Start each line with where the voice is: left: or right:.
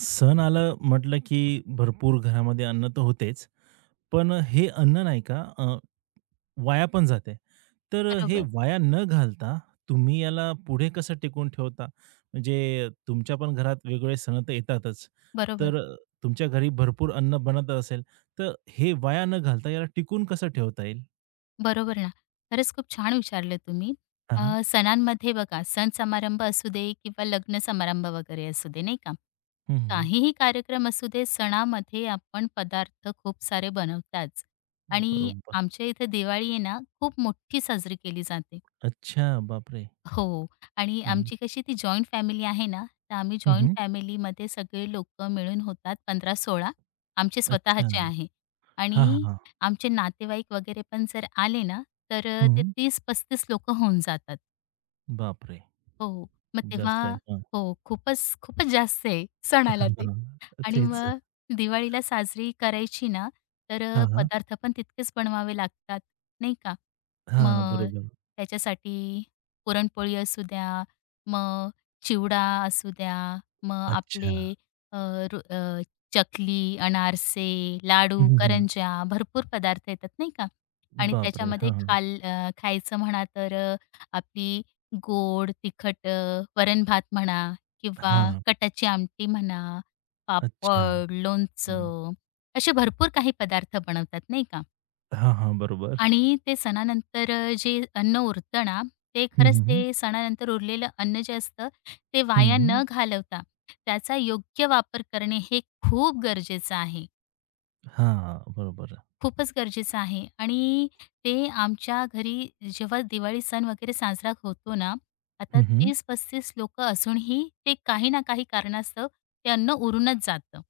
right: सण आलं म्हटलं की भरपूर घरामध्ये अन्न तर होतेच. पण हे अन्न नाही का वाया पण जाते. तर हे
left: बरोबर,
right: वाया न घालता तुम्ही याला पुढे कसं टिकवून ठेवता? म्हणजे तुमच्या पण घरात वेगवेगळे सण तर येतातच.
left: बरोबर,
right: तर तुमच्या घरी भरपूर अन्न बनत असेल, तर हे वाया न घालता याला टिकून कसं ठेवता येईल?
left: बरोबर ना. खरंच खूप छान विचारलं तुम्ही.
right: हां, हां.
left: सणांमध्ये बघा सण समारंभ असू दे किंवा लग्न समारंभ वगैरे असू दे, नाही का?
right: हं, हं.
left: काहीही कार्यक्रम असू दे, सणामध्ये आपण पदार्थ खूप सारे बनवताच. आणि
right: बरोबर.
left: आमच्या इथे दिवाळी आहे ना, खूप मोठी साजरी केली जाते.
right: अच्छा, बापरे!
left: हो. आणि
right: हं, हं.
left: आमची कशी ती जॉइंट फॅमिली आहे ना, तर आम्ही जॉइंट फॅमिलीमध्ये सगळे लोकं मिळून होतात 15-16. आमचे
right: अच्छा.
left: स्वतःचे आहे.
right: हां, हां,
left: आणि
right: हां.
left: आमचे नातेवाईक वगैरे पण जर आले ना, तर ते
right: हं.
left: 30-35 लोकं होऊन जातात.
right: बापरे!
left: हो. मग
right: खूप
left: तेव्हा
right: जास्त आहे.
left: हो, खूपच खूपच जास्त आहे
right: हां,
left: सणाला ते.
right: हां.
left: आणि
right: तेच.
left: मग दिवाळीला साजरी करायची ना, तर
right: हां, हां.
left: पदार्थ पण तितकेच बनवावे लागतात, नाही का?
right: हां,
left: मग
right: बरोबर.
left: त्याच्यासाठी पुरणपोळी असू द्या, मग चिवडा असू द्या, मग
right: अच्छा.
left: आपले अ, रु अ, चकली, अनारसे,
right: हं,
left: लाडू,
right: हं, हं.
left: करंज्या, भरपूर पदार्थ येतात, नाही का? आणि
right: बापरे!
left: त्याच्यामध्ये
right: हां, हां.
left: खायचं म्हणा तर आपली गोड, तिखट, वरण-भात म्हणा किंवा
right: हां.
left: कटाची आमटी म्हणा,
right: अच्छा.
left: पापड,
right: हं.
left: लोणचं, असे भरपूर काही पदार्थ बनवतात नाही का.
right: हां, हां. बरोबर.
left: आणि ते सणानंतर जे अन्न उरतं ना, ते
right: हं,
left: खरंच,
right: हं,
left: ते
right: हं.
left: सणानंतर उरलेलं अन्न जे असतं, ते
right: हं,
left: वाया
right: हं.
left: न घालवता त्याचा योग्य वापर करणे हे खूप गरजेचं आहे.
right: हां, बरोबर.
left: खूपच गरजेचं आहे. आणि ते आमच्या घरी जेव्हा दिवाळी सण वगैरे साजरा होतो ना, आता
right: हं, हं.
left: 30-35 लोकं असूनही, ते काही ना काही कारणास्तव ते अन्न उरूनच जातं.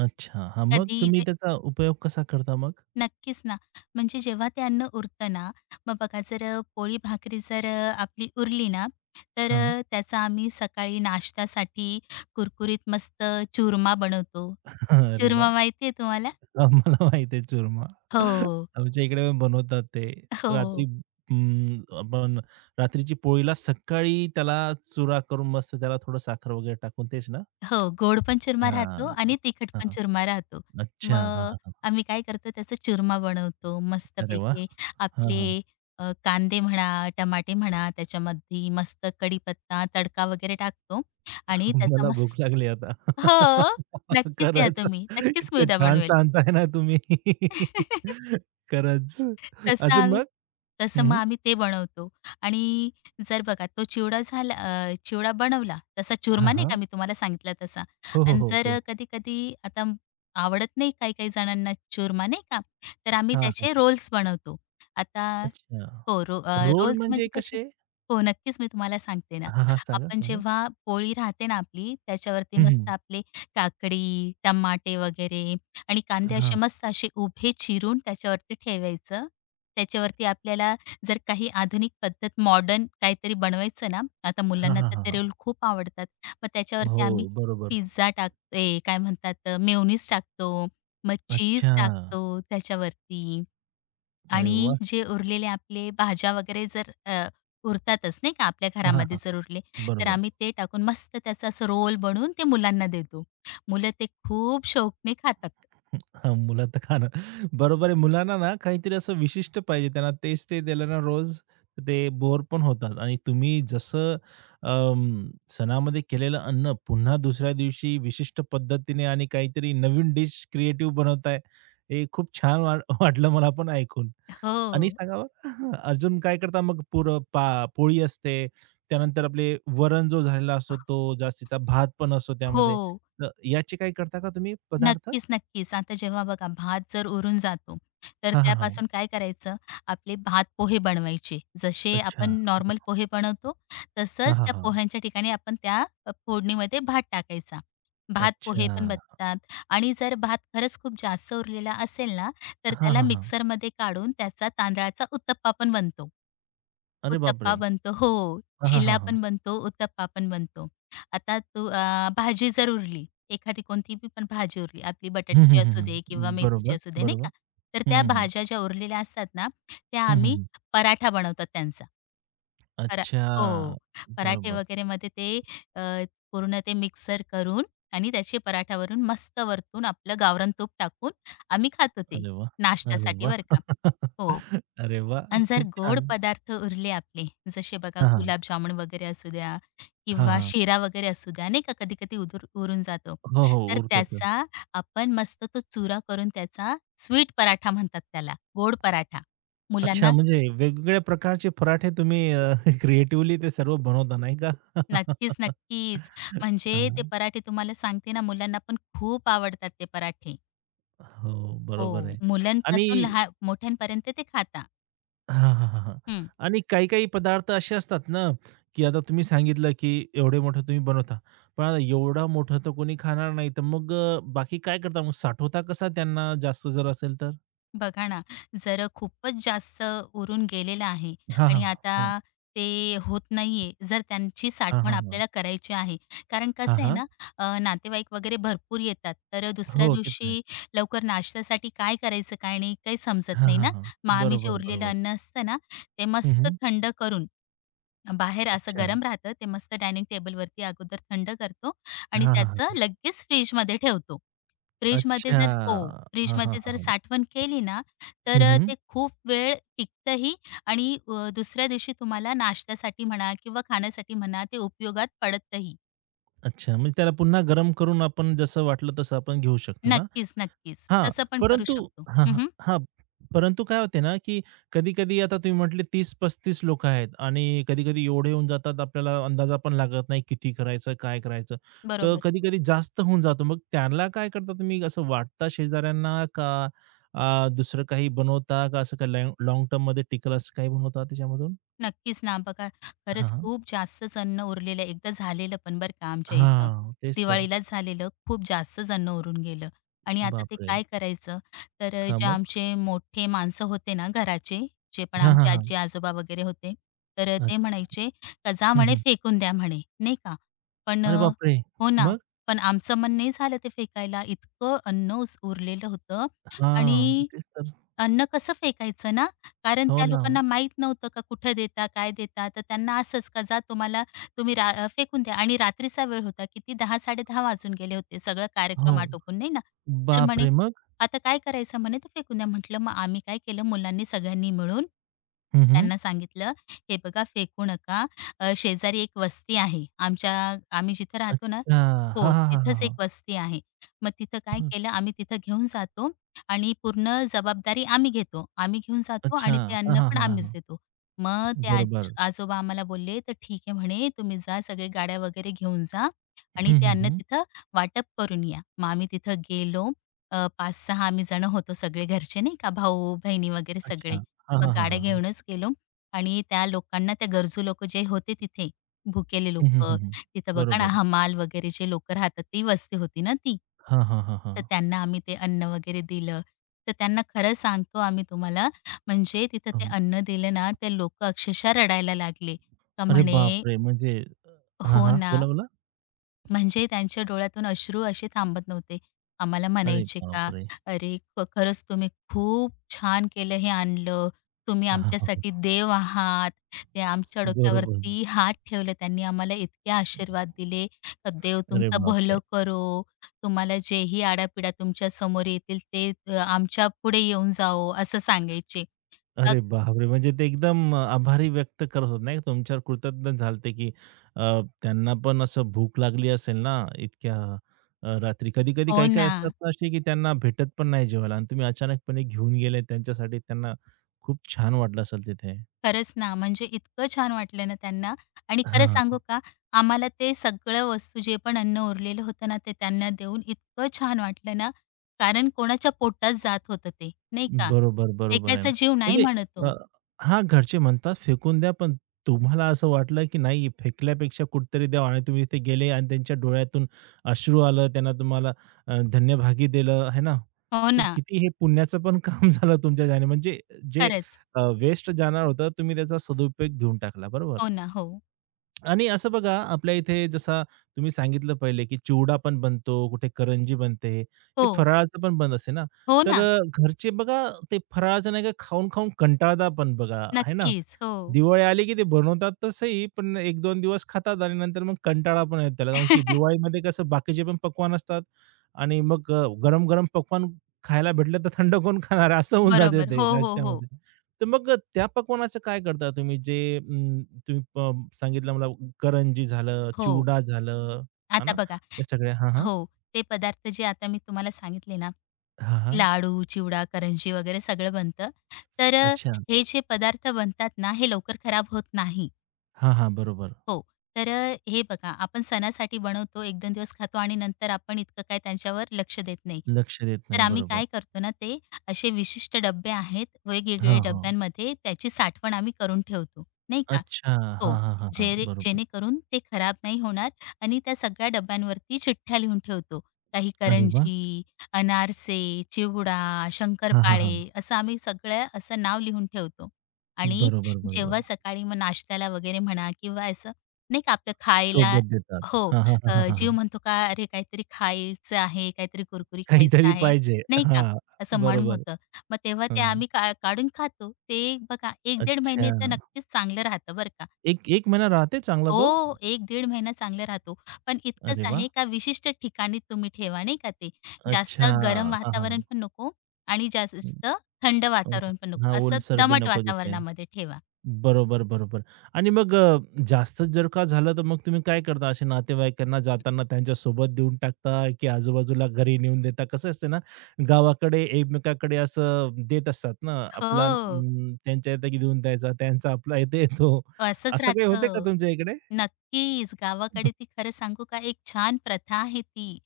right: अच्छा. हां, मग
left: कधी
right: तुम्ही त्याचा उपयोग कसा करता मग?
left: नक्कीच ना. म्हणजे जेव्हा ते अन्न उरतं ना, मग बघा, जर पोळी भाकरी जर आपली उरली ना, तर
right: हां.
left: त्याचा आम्ही सकाळी नाश्त्यासाठी कुरकुरीत मस्त चुरमा बनवतो.
right: अरे वाह!
left: चुरमा माहिती आहे तुम्हाला?
right: आम्हाला माहिती आहे चुरमा.
left: हो,
right: आमच्या इकडे पण बनवतात ते. रात्री
left: हो.
right: आपण रात्रीची पोळीला सकाळी त्याला चुरा करून मस्त त्याला थोडं साखर वगैरे टाकून तेच ना?
left: हो, गोड पण चुरमा राहतो
right: हां.
left: आणि तिखट
right: हां,
left: पण
right: हां.
left: चुरमा राहतो.
right: अच्छा. हां,
left: मग
right: हां, हां.
left: आम्ही काय करतो, त्याचा चुरमा बनवतो
right: अरे वाह!
left: मस्तपैकी.
right: हां,
left: आपले
right: हां.
left: कांदे म्हणा, टमाटे म्हणा, त्याच्यामध्ये मस्त कढीपत्ता, तडका वगैरे टाकतो आणि त्याचा
right: मला भूक
left: मस्त.
right: लागली आता.
left: हो, नक्कीच या
right: खरंच.
left: तुम्ही. नक्कीच मी
right: इतकं
left: उद्या
right: छान
left: बनवेल.
right: सांगताय ना तुम्ही. खरंच.
left: तसं
right: अजून
left: आम्ही,
right: मग?
left: तसं
right: हं,
left: मग
right: हं.
left: आम्ही ते बनवतो. आणि जर बघा तो चिवडा झाला, चिवडा बनवला, तसा
right: हां,
left: चुरमा नाही
right: हां.
left: का, मी तुम्हाला सांगितला तसा.
right: हो, हो,
left: आणि
right: हो, हो.
left: जर कधी-कधी आता आवडत नाही काही-काही जणांना चुरमा नाही का, तर आम्ही
right: हां, हां.
left: त्याचे रोल्स बनवतो. आता
right: अच्छा.
left: हो,
right: रोल
left: रोल्स
right: म्हणजे
left: म्हणजे कसे?
right: कसे?
left: हो, नक्कीच मी तुम्हाला सांगते ना.
right: हां, हां. सांगा,
left: आपण
right: सांगा.
left: जेव्हा पोळी राहते ना आपली, त्याच्यावरती
right: हं, हं.
left: मस्त आपले काकडी, टमाटे वगैरे आणि कांदे असे
right: हां.
left: मस्त असे उभे चिरून त्याच्यावरती ठेवायचं. त्याच्यावरती आपल्याला जर काही आधुनिक पद्धत, मॉडर्न काहीतरी बनवायचं ना, आता
right: हां,
left: मुलांना
right: हां,
left: तर
right: हां,
left: ते रोल
right: हां.
left: खूप आवडतात. मग
right: हो,
left: त्याच्यावरती आम्ही
right: बरोबर.
left: पिझ्झा टाकतो, ए काय म्हणतात, मेयोनीज टाकतो, मग चीज
right: अच्छा.
left: टाकतो त्याच्यावरती.
right: अरे
left: आणि
right: वाह!
left: जे उरलेले आपले भाज्या वगैरे जर उरतातच नाही का आपल्या
right: हां, हां,
left: घरामध्ये,
right: हां,
left: जर उरले, तर
right: बरोबर.
left: आम्ही ते टाकून मस्त त्याचा असं रोल बनवून ते मुलांना देतो. मुलं ते खूप शौकने खातात.
right: हां, मुलं तर खाणं. बरोबर आहे. मुलांना ना काहीतरी असं विशिष्ट पाहिजे. त्यांना तेच ते दिलं ना रोज, ते बोर पण होतात आणि तुम्ही जसं सणामध्ये केलेलं अन्न पुन्हा दुसऱ्या दिवशी विशिष्ट पद्धतीने आणि काहीतरी नवीन डिश क्रिएटिव्ह बनवताय. हे खूप छान वाटलं मला पण ऐकून.
left: हो.
right: आणि सांगा बरं अजून काय करता मग पुरं पा पोळी असते. त्यानंतर आपले वरण जो झालेला असतो तो, जास्तीचा भात पण असतो त्यामध्ये.
left: हो.
right: तर याचे काही करता का तुम्ही पदार्थ?
left: नक्कीच, नक्कीच. आता जेव्हा बघा भात जर उरून जातो, तर
right: हां, हां, हां.
left: त्यापासून काय करायचं, आपले भात पोहे बनवायचे. जसे आपण
right: अच्छा.
left: नॉर्मल पोहे बनवतो,
right: हां,
left: तसंच
right: हां,
left: त्या
right: हां.
left: पोह्यांच्या ठिकाणी आपण त्या फोडणीमध्ये भात टाकायचा. भात पोहे पण
right: अच्छा.
left: बनतात. आणि जर भात खरंच खूप जास्त उरलेला असेल ना, तर
right: हां,
left: त्याला
right: हां, हां.
left: मिक्सरमध्ये काढून त्याचा तांदळाचा उत्तप्पा पण बनतो.
right: अरे
left: उत्तप्पा
right: बापरे!
left: बनतो हो.
right: हां, हां, हां,
left: चिल्ला
right: हां.
left: पण बनतो, उत्तप्पा पण बनतो. आता तू, भाजी जर उरली, एखादी कोणतीबी पण भाजी उरली, आपली
right: हं,
left: बटाट्याची
right: हं, हं,
left: असू दे किंवा
right: हं.
left: मेथीची
right: बरोबर,
left: असू दे, नाही
right: बरोबर.
left: का. तर
right: हं,
left: त्या
right: हं, हं.
left: भाज्या ज्या उरलेल्या असतात ना, त्या
right: हं, हं,
left: आम्ही
right: हं.
left: पराठा बनवतात त्यांचा. परा
right: अच्छा.
left: हो. पराठे
right: बरोबर.
left: वगैरेमध्ये ते अ, पूर्ण ते मिक्सर करून आणि त्याचे पराठ्यावरून मस्त वरतून आपलं गावरान तूप टाकून आम्ही खातो ते,
right: अरे वाह! अरे
left: नाश्त्यासाठी
right: वाह!
left: बरं का. हो.
right: अरे वाह!
left: आणि जर
right: खूप
left: गोड
right: छान.
left: पदार्थ उरले आपले, जसे बघा
right: हां, हां.
left: गुलाबजामुन वगैरे असू द्या
right: हां,
left: किंवा
right: हां.
left: शिरा वगैरे असू द्या, नाही का, कधी-कधी उदूर उरून जातो.
right: हो, हो.
left: तर
right: उरतं.
left: त्याचा आपण मस्त तो चुरा करून त्याचा स्वीट पराठा म्हणतात त्याला, गोड पराठा.
right: अच्छा,
left: मुलांना
right: म्हणजे वेगवेगळ्या प्रकारचे पराठे तुम्ही क्रिएटिव्हली ते सर्व बनवता नाही का?
left: नक्कीच, नक्कीच.
right: अ,
left: म्हणजे ते पराठे तुम्हाला सांगते ना, मुलांना पण खूप आवडतात ते पराठे.
right: हो.
left: हो,
right: बरोबर आहे.
left: मुलांपासून
right: आणि
left: लहान मोठ्यांपर्यंत ते खाता.
right: हां, हां, हां, हां.
left: हं.
right: आणि काही-काही पदार्थ असे असतात ना, की आता तुम्ही सांगितलं, की एवढे मोठं तुम्ही बनवता. पण आता एवढा मोठं तर कोणी खाणार नाही. तर मग बाकी काय करता मग साठवता कसा त्यांना जास्त जर असेल तर?
left: बघा ना, जर खूपच जास्त उरून गेलेलं आहे
right: हां, हां,
left: आणि
right: हां.
left: आता ते होत नाहीये, जर त्यांची
right: हां,
left: साठवण
right: हां, हां.
left: आपल्याला करायची आहे. कारण
right: हां,
left: कसं आहे
right: हां.
left: ना, नातेवाईक वगैरे भरपूर येतात, तर दुसऱ्या
right: हो, ते तर आहे.
left: दिवशी लवकर नाश्त्यासाठी काय करायचं, काय नाही, काही समजत
right: हां,
left: नाही
right: हां,
left: ना.
right: हां.
left: मग आम्ही जे
right: बरोबर,
left: उरलेलं
right: बरोबर.
left: अन्न असतं ना, ते
right: हं,
left: मस्त
right: हं.
left: थंड करून, बाहेर असं
right: अच्छा.
left: गरम राहतं, ते मस्त डायनिंग टेबलवरती अगोदर थंड करतो आणि
right: हां, हां,
left: त्याचं
right: हां.
left: लगेच फ्रिजमध्ये ठेवतो. फ्रिजमध्ये
right: अच्छा.
left: जर हो,
right: हां, हां,
left: फ्रिजमध्ये
right: हां,
left: जर
right: हां.
left: साठवण केली ना, तर
right: हं, हं.
left: ते खूप वेळ टिकतंही आणि दुसऱ्या दिवशी तुम्हाला नाश्त्यासाठी म्हणा किंवा खाण्यासाठी म्हणा, ते उपयोगात पडतही.
right: अच्छा, म्हणजे त्याला पुन्हा गरम करून आपण जसं वाटलं तसं आपण घेऊ शकतो ना?
left: नक्कीच, नक्कीच.
right: हां,
left: तसं पण करू
right: परंतु
left: शकतो.
right: हां, हां,
left: हं,
right: हां. परंतु काय होते ना, की कधी-कधी आता तुम्ही म्हटले 30-35 लोकं आहेत आणि कधी-कधी एवढे होऊन जातात आपल्याला अंदाजा पण लागत नाही किती करायचं, काय करायचं. तर
left: बरोबर.
right: कधी-कधी जास्त होऊन जातो. मग त्याला काय करता तुम्ही? असं वाटता शेजाऱ्यांना का दुसरं काही बनवता का असं काही लाँग टर्ममध्ये टिकेल असं काही बनवता त्याच्यामधून?
left: नक्कीच ना. बघा,
right: हां,
left: खरंच
right: हां.
left: खूप जास्तच अन्न उरलेलं. एकदा झालेलं पण बरं का आमच्या इथं.
right: हां, तेच तर.
left: दिवाळीलाच झालेलं. खूप जास्तच अन्न उरून गेलं आणि आता ते
right: बापरे!
left: काय करायचं? तर
right: हां,
left: जे
right: मग?
left: आमचे मोठे माणसं होते ना घराचे, जे पण
right: हां, हां,
left: आमचे
right: हां.
left: आजी-आजोबा वगैरे होते, तर ते
right: अच्छा.
left: म्हणायचे, "का जा
right: हं,
left: म्हणे
right: हं.
left: फेकून द्या" म्हणे, नाही का. पण
right: अरे बापरे!
left: हो ना,
right: मग?
left: पण आमचं मन नाही झालं ते फेकायला. इतकं अन्न उरलेलं होतं आणि
right: हां, तेच तर.
left: अन्न कसं फेकायचं ना, कारण
right: हो
left: त्या
right: ना.
left: लोकांना माहीत नव्हतं का, कुठं देता, काय देता? तर त्यांना असंच का जा, तुम्हाला, फेकून द्या. आणि रात्रीचा वेळ होता, किती 10:00-10:30 वाजून गेले होते, सगळं
right: हो.
left: कार्यक्रम आटोपून नाही ना. तर म्हणे,
right: बापरे! मग?
left: "आता काय करायचं?" म्हणे, "तर फेकून द्या." म्हटलं, "मग आम्ही काय केलं मुलांनी सगळ्यांनी मिळून
right: हं, हं.
left: त्यांना सांगितलं, "हे बघा फेकू नका. शेजारी एक वस्ती आहे. आम्ही जिथं राहतो ना,
right: अच्छा. हां,
left: हो,
right: हां, हां, हां,
left: तिथंच एक
right: हां.
left: वस्ती आहे. मग तिथं काय
right: हं.
left: केलं, आम्ही तिथं घेऊन जातो आणि पूर्ण जबाबदारी आम्ही घेतो. आम्ही घेऊन जातो
right: अच्छा.
left: आणि ते
right: हां,
left: अन्न
right: हां,
left: पण
right: हां, हां,
left: आम्हीच
right: हां.
left: देतो. मग ते आज
right: बरोबर.
left: आजोबा आम्हाला बोलले, "तर ठीक आहे," म्हणे, "तुम्ही जा, सगळे गाड्या वगैरे घेऊन जा आणि
right: हं,
left: ते
right: हं,
left: अन्न
right: हं.
left: तिथं वाटप करून या." मग आम्ही तिथं गेलो. 5-6 आम्ही जण होतो, सगळे घरचे नाही का, भाऊ, बहिणी वगैरे
right: अच्छा.
left: सगळे.
right: हां,
left: मग
right: हां, हां,
left: गाड्या
right: हां, हां.
left: घेऊनच गेलो आणि त्या लोकांना, त्या गरजू लोकं जे होते तिथे, भुकेले
right: हं, हं,
left: लोकं,
right: हं, हं.
left: तिथं बघा ना,
right: बरोबर.
left: हमाल वगैरे जे लोकं राहतात, ती वस्ती होती ना ती.
right: हां, हां, हां, हां.
left: तर त्यांना आम्ही ते अन्न वगैरे दिलं. तर त्यांना खरं सांगतो आम्ही तुम्हाला, म्हणजे तिथं ते
right: हं.
left: अन्न दिलं ना, ते लोकं अक्षरशः रडायला लागले. का
right: अरे
left: म्हणे,
right: बापरे! म्हणजे हां,
left: हो
right: हां.
left: ना.
right: बोला, बोला.
left: म्हणजे त्यांच्या डोळ्यातून अश्रू असे थांबत नव्हते. आम्हाला
right: अरे
left: म्हणायचे का,
right: बापरे!
left: "अरे, खरंच तुम्ही खूप छान केलं हे आणलं. तुम्ही
right: हां, हां,
left: आमच्यासाठी
right: हां.
left: देव आहात." ते आमच्या
right: बरोबर.
left: डोक्यावरती हात ठेवले त्यांनी. आम्हाला इतके आशीर्वाद दिले. का, "देव
right: अरे
left: तुमचं
right: बापरे!
left: भलं करो. तुम्हाला जेही आडापिडा तुमच्या समोर येतील ते आमच्या पुढे येऊन जाओ." असं सांगायचे. अ,
right: अरे बापरे! म्हणजे ते एकदम आभारी व्यक्त करत होते नाही का, तुमच्यावर कृतज्ञ झालते, की त्यांना पण असं भूक लागली असेल ना इतक्या रात्री. कधी-कधी
left: हो
right: काही-काही
left: ना.
right: असतात ना असे, की त्यांना भेटत पण नाही जेवायला आणि तुम्ही अचानकपणे घेऊन गेले त्यांच्यासाठी त्यांना खूप छान वाटलं असेल तिथे.
left: खरंच ना, म्हणजे इतकं छान वाटलं ना त्यांना. आणि खरं सांगू का, आम्हाला ते सगळं वस्तू जे पण अन्न उरलेलं होतं ना, ते त्यांना देऊन इतकं छान वाटलं ना, कारण कोणाच्या पोटात जात होतं ते, नाही का?
right: बरोबर, बरोबर आहे ना.
left: फेकायचा जीव नाही
right: म्हणजे
left: म्हणत.
right: अ, हां, घरचे म्हणतात फेकून द्या, पण तुम्हाला असं वाटलं, की नाही फेकल्यापेक्षा कुठेतरी द्यावं आणि तुम्ही तिथे गेले आणि त्यांच्या डोळ्यातून अश्रू आलं, त्यांना तुम्हाला धन्यभागी दिलं, आहे ना?
left: हो
right: तर
left: ना,
right: किती हे पुण्याचं पण काम झालं तुमच्या ह्याने. म्हणजे जे
left: खरंच.
right: वेस्ट जाणार होतं, तुम्ही त्याचा सदुपयोग घेऊन टाकला. बरोबर?
left: हो ना, हो.
right: आणि असं बघा, आपल्या इथे जसा तुम्ही सांगितलं पहिले, की चिवडा पण बनतो, कुठे करंजी बनते, हे
left: हो,
right: फराळाचं पण बनत असते ना.
left: हो
right: तर
left: ना,
right: घरचे बघा, ते फराळाचं नाही का खाऊन-खाऊन कंटाळता पण बघा, आहे ना.
left: नक्कीच. हो.
right: दिवाळी आली की ते बनवतात तसंही, पण एक दोन दिवस खातात आणि नंतर मग कंटाळा पण येतो त्याला कारण की दिवाळीमध्ये कसं बाकीचे पण पक्वान असतात आणि मग गरम-गरम पकवान खायला भेटलं तर थंड कोण खाणार आहे? असं होऊन जाते
left: बरोबर.
right: ते
left: हो, हो, हो.
right: नाश्त्यामध्ये. तर मग त्या पकवानाचं काय करता तुम्ही? जे अं, तुम्ही सांगितलं मला करंजी झालं,
left: हो.
right: चिवडा झालं, आहे
left: आता
right: ना?
left: बघा,
right: हे सगळे हां, हां.
left: हो, ते पदार्थ जे आता मी तुम्हाला सांगितले ना,
right: हां, हां.
left: लाडू, चिवडा, करंजी वगैरे, सगळं बनतं. तर
right: अच्छा.
left: हे जे पदार्थ बनतात ना, हे लवकर खराब होत नाही.
right: हां, हां. बरोबर.
left: हो. तर हे बघा, आपण सणासाठी बनवतो, 1-2 दिवस खातो आणि नंतर आपण इतकं काय त्यांच्यावर लक्ष देत नाही.
right: लक्ष देत
left: तर
right: नाही.
left: आम्ही
right: बरोबर.
left: काय करतो ना, ते असे विशिष्ट डब्बे आहेत, वेगवेगळे
right: हां, हां.
left: डब्यांमध्ये त्याची साठवण आम्ही करून ठेवतो, नाही का?
right: अच्छा. हां,
left: हो.
right: हां, हां, हां.
left: जेणे
right: बरोबर.
left: जेणेकरून ते खराब नाही होणार आणि त्या सगळ्या डब्यांवरती चिठ्ठ्या लिहून ठेवतो. काही
right: अरे वाह!
left: करंजी, अनारसे, चिवडा,
right: हां, हां, हां.
left: शंकरपाळे, असं आम्ही सगळं असं नाव लिहून ठेवतो. आणि
right: बरोबर, बरोबर.
left: जेव्हा सकाळी मग नाश्त्याला वगैरे म्हणा किंवा, नाही का आपलं खायला,
right: सोबत देतात.
left: हो,
right: हां, हां, हां,
left: अ,
right: हां,
left: जीव
right: हां,
left: म्हणतो का, अरे काहीतरी खायचं आहे, काहीतरी कुरकुरी खायचं
right: काहीतरी
left: आहे,
right: पाहिजे.
left: नाही का?
right: हां,
left: असं मन
right: बरोबर.
left: होतं. मग तेव्हा ते
right: हां.
left: आम्ही का काढून खातो. ते बघा 1-1.5
right: अच्छा.
left: महिने तर नक्कीच चांगलं राहतं बरं का.
right: एक 1 महिना राहते चांगला तो?
left: हो, 1-1.5 महिना चांगला राहतो. पण इतकंच
right: अरे वाह!
left: आहे का, विशिष्ट ठिकाणी तुम्ही ठेवा नाही का ते.
right: अच्छा.
left: जास्त गरम
right: हां, हां, हां.
left: वातावरण पण नको आणि जास्त थंड
right: अ,
left: वातावरण पण नको.
right: हां,
left: असं
right: ओलसर बी
left: दमट
right: नको तिथे.
left: वातावरणामध्ये ठेवा.
right: बरोबर, बरोबर. आणि मग जास्तच जर का झालं, तर मग तुम्ही काय करता? असे नातेवाईकांना जाताना त्यांच्यासोबत देऊन टाकता, की आजूबाजूला घरी नेऊन देता? कसं असतं ना, गावाकडे एकमेकाकडे असं देत असतात ना, आपला
left: हो.
right: अं, त्यांच्या इथं देऊन द्यायचा, त्यांचा आपला इथे येतो.
left: असंच
right: असं काही होते का
left: राहतं.
right: तुमच्या इकडे?
left: नक्कीच. गावाकडे ती, खरं सांगू का, एक छान प्रथा आहे ती.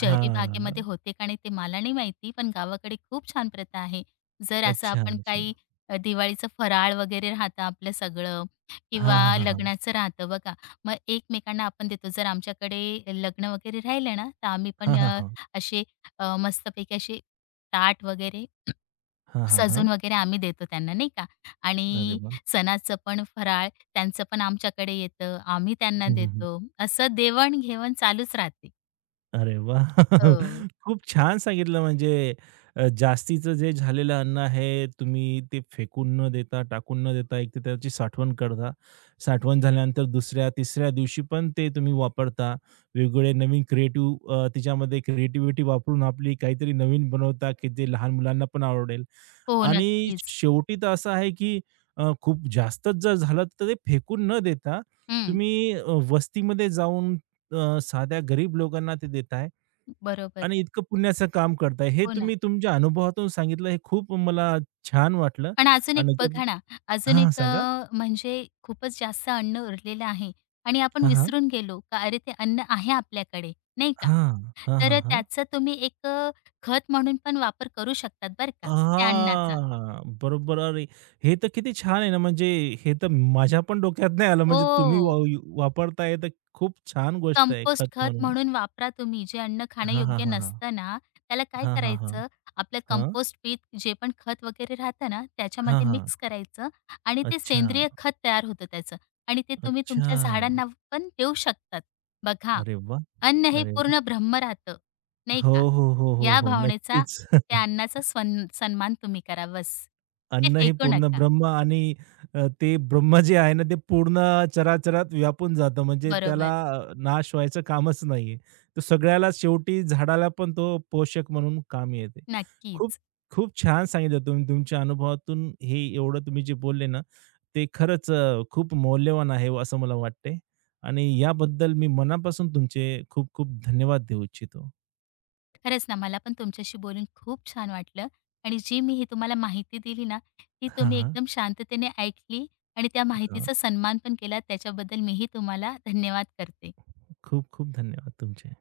left: शहरी भागेमध्ये
right: हां.
left: होते का नाही ते मला नाही माहिती, पण गावाकडे खूप छान प्रथा आहे. जर असं
right: अच्छा,
left: आपण
right: अच्छा.
left: काही दिवाळीचं फराळ वगैरे राहतं आपलं सगळं, किंवा
right: हां, हां, हां, हां.
left: लग्नाचं राहतं बघा. मग एकमेकांना आपण देतो. जर आमच्याकडे लग्न वगैरे राहिले ना, तर आम्ही
right: हां,
left: पण
right: हां, हां.
left: असे मस्तपैकी असे ताट वगैरे
right: हां, हां, हां.
left: सजून वगैरे आम्ही देतो त्यांना नाही का.
right: अरे
left: आणि
right: वाह!
left: सणाचं पण फराळ त्यांचं पण आमच्याकडे येतं, आम्ही त्यांना
right: हं, हं,
left: देतो. असं देवाण-घेवाण चालूच राहते.
right: अरे वाह!
left: हो.
right: खूप छान सांगितलं म्हणजे जास्तीचं जे झालेलं अन्न आहे, तुम्ही ते फेकून न देता, टाकून न देता, एक तर त्याची साठवण करता. साठवण झाल्यानंतर दुसऱ्या, तिसऱ्या दिवशी पण ते तुम्ही वापरता. वेगवेगळे नवीन क्रिएटिव्ह क्रिएटिव्हिटी वापरून आपली काहीतरी नवीन बनवता, की जे लहान मुलांना पण आवडेल
left: हो,
right: आणि
left: नक्कीच.
right: शेवटी तर असं आहे, की खूप जास्तच जर झालं, तर ते फेकून न देता
left: हं,
right: तुम्ही वस्तीमध्ये जाऊन साध्या गरीब लोकांना ते देताय.
left: बरोबर.
right: आणि इतकं पुण्याचं काम करताय. हे
left: हो ना.
right: तुम्ही तुमच्या अनुभवातून सांगितलं, हे खूप मला छान वाटलं
left: आणि अजून एक
right: आणि त्यात
left: बघा ना,
right: हां, सांगा.
left: म्हणजे खूपच जास्त अन्न उरलेलं आहे आणि आपण
right: हां, हां.
left: विसरून गेलो का, अरे ते अन्न आहे आपल्याकडे, नाही का?
right: हां. हां, हां,
left: तर
right: हां.
left: त्याचा तुम्ही एक, खत म्हणून पण वापर करू शकतात बरं का, त्या अन्नाचा.
right: हां, बरोबर. अरे, हे तर किती छान आहे ना, म्हणजे हे तर माझ्या पण डोक्यात नाही आलं. म्हणजे तुम्ही
left: हो.
right: वापरताय तर खूप छान गोष्ट आहे
left: कंपोस्ट
right: खत
left: खत
right: म्हणून.
left: म्हणून वापरा तुम्ही. जे अन्न
right: हां, हां,
left: खाण्यायोग्य
right: हां, हां.
left: नसतं ना, त्याला काय
right: हां, हां, हां.
left: करायचं, आपलं
right: हां.
left: कंपोस्ट पीत जे पण खत वगैरे राहतं ना,
right: हां,
left: त्याच्यामध्ये
right: हां.
left: मिक्स करायचं आणि ते
right: अच्छा,
left: सेंद्रिय खत तयार होतं त्याचं. आणि ते तुम्ही
right: अच्छा.
left: तुमच्या झाडांना पण देऊ शकतात. बघा,
right: अरे वाह!
left: अन्न हे
right: अरे वाह!
left: पूर्ण ब्रह्म राहतं, नाही
right: हो,
left: का?
right: हो, हो, हो,
left: या
right: हो.
left: भावनेचा,
right: नक्कीच.
left: त्या अन्नाचा सन्मान तुम्ही करा बस. ते
right: अन्न हे
left: फेकू
right: पूर्ण
left: नका.
right: ब्रह्म आणि ते ब्रह्म जे आहे ना, ते पूर्ण चराचरात व्यापून जातं. म्हणजे त्याला
left: बरोबर.
right: नाश व्हायचं कामच नाहीये. तो सगळ्याला शेवटी झाडाला पण तो पोषक म्हणून कामी येते. खूप
left: नक्कीच.
right: खूप छान सांगितलं तुम्ही तुमच्या अनुभवातून हे एवढं तुम्ही जे बोलले ना, ते खरंच खूप मौल्यवान आहे असं मला वाटते आणि याबद्दल मी मनापासून तुमचे खूप खूप धन्यवाद देऊ इच्छितो.
left: खरंच ना, मला पण तुमच्याशी बोलून खूप छान वाटलं. आणि जी मी ही तुम्हाला माहिती दिली ना, ती
right: हां,
left: तुम्ही
right: हां.
left: एकदम शांततेने ऐकली आणि त्या
right: हां.
left: माहितीचा सन्मान पण केला. त्याच्याबद्दल मीही तुम्हाला धन्यवाद करते.
right: खूप खूप धन्यवाद तुमचे.